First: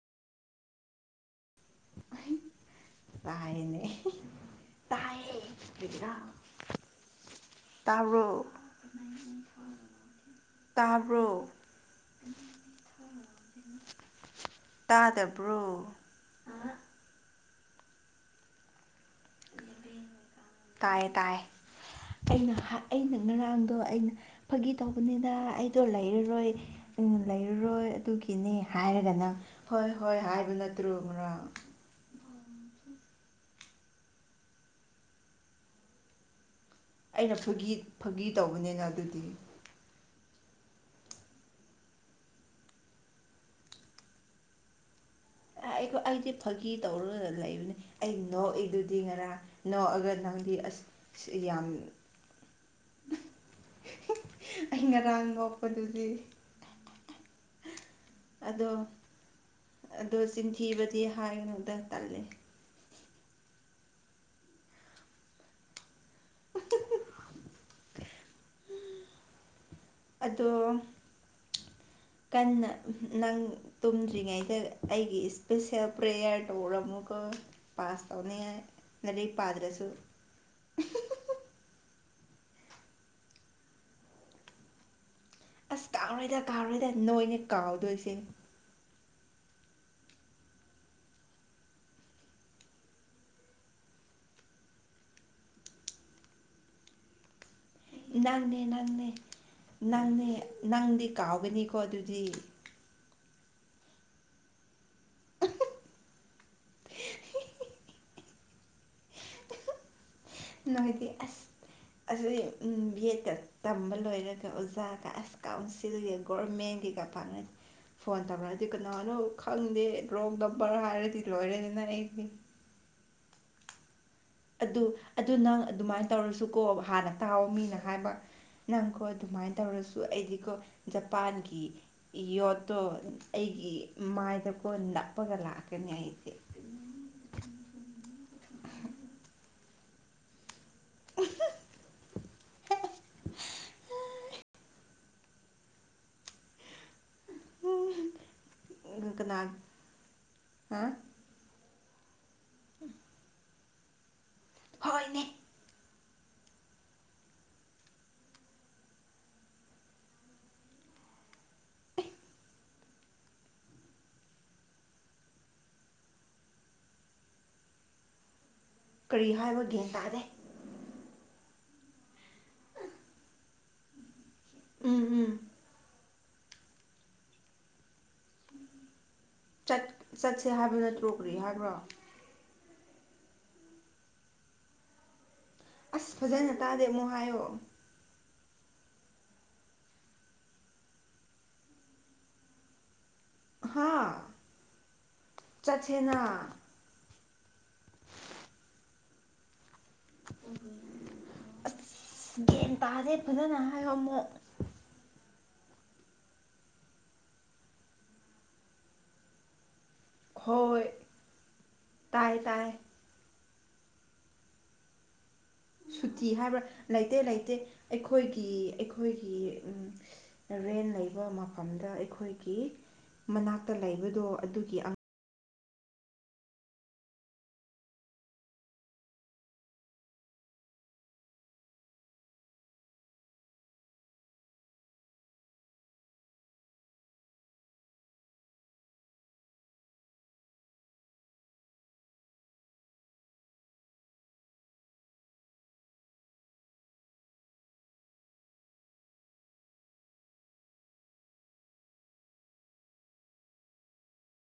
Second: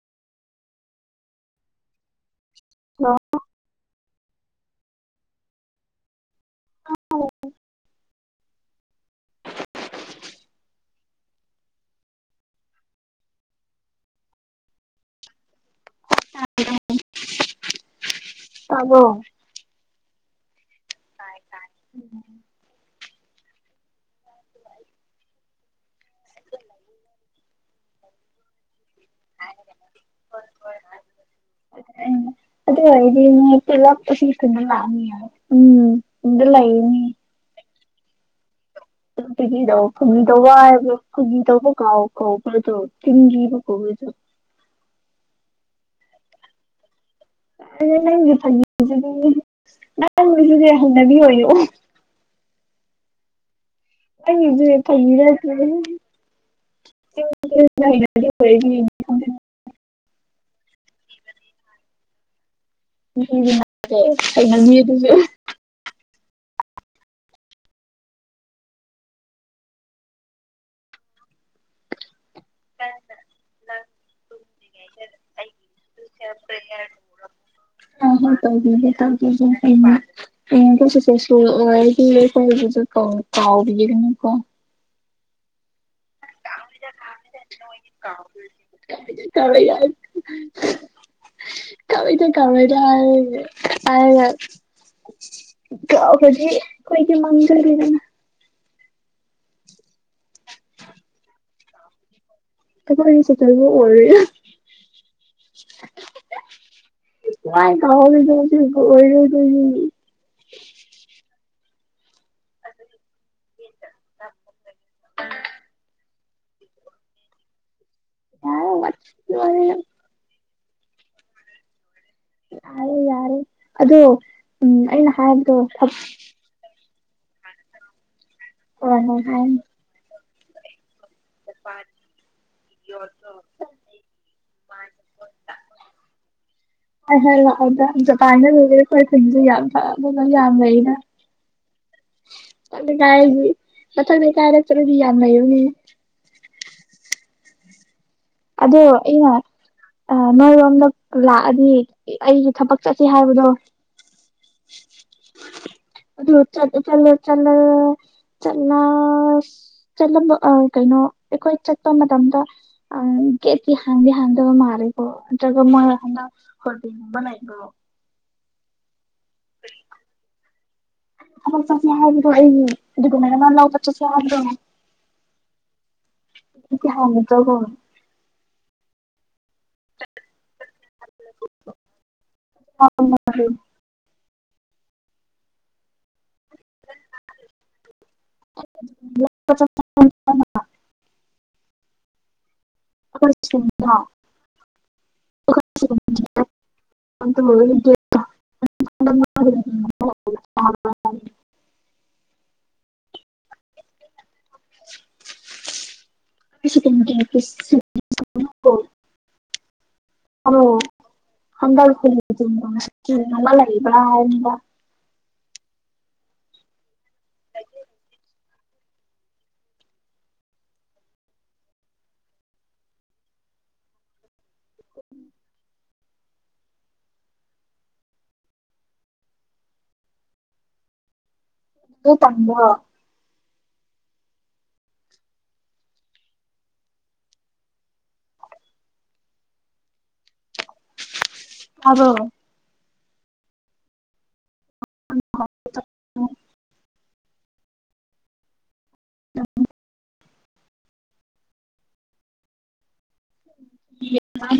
Hello ꯇꯥꯏꯅꯦ ꯍꯦꯍꯦ ꯇꯥꯢꯌꯦ ꯀꯔꯤꯒꯤꯔ ꯇꯥꯕꯔꯣ ꯇꯕꯔꯣ꯫ ꯇꯥꯗꯕ꯭ꯔꯣ ꯇꯕꯔꯣ꯫ ꯇꯥꯏꯌꯦ ꯇꯥꯏꯌꯦ ꯎꯝ ꯀꯩꯅꯣ ꯍꯥ ꯑꯩꯅ ꯉꯔꯥꯡꯗꯣ ꯑꯩꯅ ꯐꯥꯒꯤ ꯇꯧꯕꯅꯤꯅ ꯑꯩꯗꯣ ꯂꯩꯔꯔꯣꯏ ꯎꯝ ꯂꯩꯔꯔꯣꯏ ꯑꯗꯨꯒꯤꯅꯦ ꯍꯥꯏꯔꯒꯅ ꯍꯣꯏ ꯍꯣꯏ ꯍꯥꯏꯕ ꯅꯠꯇ꯭ꯔꯣ ꯉꯥꯔꯥꯡ [inaudible] ꯑꯗꯨ ꯑꯣꯢꯔꯗꯤ ꯃꯤ ꯄꯨꯂꯞ ꯑꯁꯤ ꯈꯨꯟꯗ ꯂꯥꯛꯑꯅꯤ ꯍꯥꯢ ꯎꯝ ꯈꯨꯟꯗ ꯂꯩꯅꯤ ꯑꯩꯅ ꯐꯥꯒꯤ ꯐꯥꯒꯤ ꯇꯧꯕꯅꯤꯅ ꯑꯗꯨꯗꯤ [unintelligible] ꯐꯥꯒꯤꯗꯧꯕ ꯍꯥꯏꯕꯔꯣ ꯐꯥꯒꯤꯗꯧꯕ ꯀꯥꯎ ꯀꯥꯎꯕꯔꯥ ꯗꯣ ꯆꯤꯟꯊꯤꯕ ꯀꯧꯢꯗꯣ ꯑ ꯑꯣ ꯑꯩꯗꯤ ꯐꯥꯒꯤ ꯇꯧꯔꯒ ꯂꯩꯕꯅꯦ ꯑꯗꯨ ꯑꯩ ꯅꯪꯒꯤ ꯅꯣꯛꯏꯗꯨꯗꯤ ꯐꯥꯒꯤꯁꯤꯗꯤ ꯉꯔꯥꯡ ꯅꯣꯛꯑꯒ ꯅꯪꯗꯤ ꯅꯪꯒꯤꯁꯤꯗꯤ ꯍꯩꯅꯕꯤ ꯑꯁ ꯑꯣꯏꯔꯛꯑꯣ ꯌꯥꯝ [inaudible] ꯑꯩ ꯉꯔꯥꯡ ꯅꯣꯛꯄꯗꯨꯗꯤ ꯐꯝ ꯑꯗꯣ ꯑꯗꯣ ꯆꯤꯟ ꯊꯤꯕꯗꯤ ꯍꯥꯏꯅꯣꯗ ꯇꯜꯂꯦ ꯎ ꯑꯩ ꯉꯪꯅꯤ ꯑꯗꯨꯁꯨ [inaudible] ꯑꯗꯣ ꯀꯟꯅ ꯅꯪ ꯇꯨꯝꯗ꯭ꯔꯤꯉꯩꯗ ꯑꯩꯒꯤ ꯏꯁꯄꯤꯁꯦꯜ ꯄ꯭ꯔꯦꯌꯥꯔ ꯇꯧꯔꯝꯃꯨꯀꯣ ꯄꯥꯛꯁ ꯍꯣꯏ ꯍꯣꯏ ꯇꯧꯅꯤꯡꯉꯥꯏ ꯂꯥꯏꯔꯤꯛ ꯄꯗꯔ꯭ꯁꯨ ꯑꯦ ꯀꯩ ꯁꯔꯗꯤ ꯂꯩꯈꯣꯏꯁꯨ ꯀꯥꯎꯕꯤꯔꯅꯀꯣ ꯑꯁ ꯀꯥꯎꯔꯣꯏꯗ ꯀꯥꯎꯔꯣꯏꯗ ꯅꯣꯏꯅꯦ ꯀꯥꯎꯗꯣꯏꯁꯦ ꯀꯔ ꯌꯥꯗ ꯀꯥꯎꯔꯣꯏꯗ ꯀꯥꯎꯔꯣꯏꯗ ꯍꯥꯏꯔꯒꯥ ꯍꯥꯏꯔꯒꯥ ꯀꯥꯎꯔꯥꯗꯤ ꯑꯩꯈꯣꯏꯗꯤ ꯃꯡꯖꯔꯦ ꯅꯪꯅꯦ ꯅꯪꯅꯦ ꯅꯪꯅꯦ ꯅꯪꯗꯤ ꯀꯥꯎꯒꯅꯤꯀꯣ ꯑꯗꯨꯗꯤ ꯑꯣ ꯆ ꯆꯕꯨ ꯑꯣꯏꯔꯦ ꯉꯥꯏ ꯀꯍ ꯆꯁꯤ ꯀ ꯅꯣꯏꯗꯤ ꯑꯁ ꯑꯁꯤ ꯕꯤ ꯑꯦꯠꯇ ꯇꯝꯕ ꯂꯣꯏꯔꯒ ꯑꯣꯖꯥꯒ ꯑꯁ ꯀꯥꯎ ꯁꯤꯒꯤ ꯒꯣꯔꯃꯦꯟꯒꯤ ꯀꯥ ꯐꯥꯅꯦ [inaudible] ꯐꯣꯟ ꯇꯧꯔꯛꯑꯗꯤ ꯌꯥꯔꯦ ꯀꯅꯥꯅꯣ ꯋꯥꯊꯤ ꯋꯥꯔꯦꯝ ꯈꯪꯗꯦ ꯔꯣꯡ ꯅꯝꯕꯔ ꯍꯥꯏꯔꯗꯤ ꯂꯣꯏꯔꯦꯗꯅ ꯑꯩꯗꯤ ꯌꯥꯔꯦ ꯌꯥꯔꯦ ꯑꯗꯣ ꯎꯝ ꯑꯗꯨ ꯑꯩꯅ ꯑꯗꯨ ꯍꯥꯏꯕꯗꯣ ꯅꯪ ꯑꯗꯨꯃꯥꯏꯅ ꯇꯧꯔꯁꯨ ꯀꯣ ꯍꯥꯟꯅ ꯇꯥꯎꯑꯣ ꯃꯤꯅ ꯍꯥꯏꯕ ꯅꯪꯀꯣ ꯍꯣꯏ ꯑꯗꯨꯃꯥꯏꯅ ꯇꯧꯔꯁꯨ ꯑꯩꯗꯤꯀꯣ ꯖꯄꯥꯟꯒꯤ ꯌꯣꯠꯇꯣ ꯑꯩꯒꯤ ꯃꯥꯏꯗꯀꯣ ꯅꯞꯄꯒ ꯂꯥꯛꯀꯅꯤ ꯑꯩꯗꯤ ꯍ ꯍꯥꯏ ꯂꯥꯛꯑꯣꯗ ꯖꯄꯥꯟꯗ ꯂꯣꯏꯔꯦ ꯑꯩꯣꯏ ꯈꯨꯟꯁꯨ ꯌꯥꯝ ꯐꯅ ꯌꯥꯝ ꯂꯩꯌꯦ [inaudible] ꯃꯊꯪ ꯀꯩꯀꯥꯏꯔꯁꯤ ꯃꯊꯪ ꯀ ꯀꯥꯏꯔꯛꯇ꯭ꯔꯗꯤ ꯌꯥꯝ ꯂꯩꯩꯕꯥꯅꯦ ꯎꯝ ꯑꯗꯣ ꯑꯩꯅꯥ ꯅꯣꯏ ꯍꯥ ꯔꯣꯝꯗꯥ ꯂꯥꯛꯑꯗꯤ ꯑꯩꯒꯤ ꯊꯕꯛ ꯆꯠꯁꯦ ꯍꯥꯏꯕꯗꯣ ꯍꯣꯏꯅꯦ ꯂꯣꯆ ꯆ ꯂꯣꯆꯅ ꯆꯅꯥ ꯆꯠꯂꯝꯕ ꯑꯥ ꯀꯩꯅꯣ ꯑꯩꯈꯣꯏ ꯆꯠꯄ ꯃꯇꯝꯗ ꯑꯪ ꯒ‌ꯦꯠꯇꯤ ꯍꯥꯡꯗꯤ ꯍꯥꯡꯗꯕ ꯃꯥꯜꯂ‌ꯦꯀ‌ꯣ ꯅꯠꯇ꯭ꯔꯒ ꯃ‌ꯣꯏ ꯍꯟꯗꯛ [inaudible] ꯂꯩꯕ꯭ꯔ‌ꯣ ꯀꯔꯤ ꯍꯥꯏꯕ ꯒ꯭ꯌꯥꯟ ꯇꯥꯗꯦ ꯊꯕꯛ ꯆꯠꯁ‌ꯦ ꯍꯥꯏꯕꯗ‌ꯣ ꯑꯩꯒꯤ ꯗ‌ꯣꯀꯨꯃ‌ꯦꯟ ꯑꯃ ꯂꯧꯕ ꯆꯠꯁꯦ ꯍꯥꯏꯕꯗꯣ ꯎꯝ ꯎꯝ [inaudible] ꯆꯠ ꯆꯠꯁꯦ ꯍꯥꯏꯕ ꯅꯠꯇ꯭ꯔꯣ ꯀꯔꯤ ꯍꯥꯏꯕ꯭ꯔꯥ [unintelligible] ꯑꯁ ꯐꯖꯅ ꯇꯥꯗꯦ ꯑꯃꯨꯛ ꯍꯥꯏꯌꯣ [inaudible] ꯍꯥ ꯆꯠꯁꯦꯅ [inaudible] [inaudible] ꯒꯌ꯭ꯥꯟ ꯇꯥꯥꯗꯦ ꯐꯖꯅ ꯍꯥꯏꯌꯣ ꯑꯃꯨꯛ [inaudible] [inaudible] ꯑꯃꯣ ꯍꯣꯏ ꯍꯗꯔ ꯐ ꯇꯥꯏ ꯇꯥꯏ ꯂꯩ ꯏꯕ꯭ꯔ ꯁꯨꯇꯤ ꯍꯥꯏꯕ꯭ꯔꯥ ꯂꯩꯇꯦ ꯂꯩꯇꯦ ꯑꯩꯈꯣꯏꯒꯤ ꯑꯩꯈꯣꯏꯒꯤ ꯔꯦꯟ ꯂꯩꯕ ꯃꯐꯝꯗ ꯑꯩꯈꯣꯏꯒꯤ ꯃꯅꯥꯛꯇ ꯂꯩꯕꯗꯣ ꯑꯗꯨꯒꯤ ꯑꯥ ꯑꯗꯨ ꯇꯝꯕ ꯇꯥꯕ꯭ꯔ‌ꯣ [inaudible] [unintelligible] [inaudible]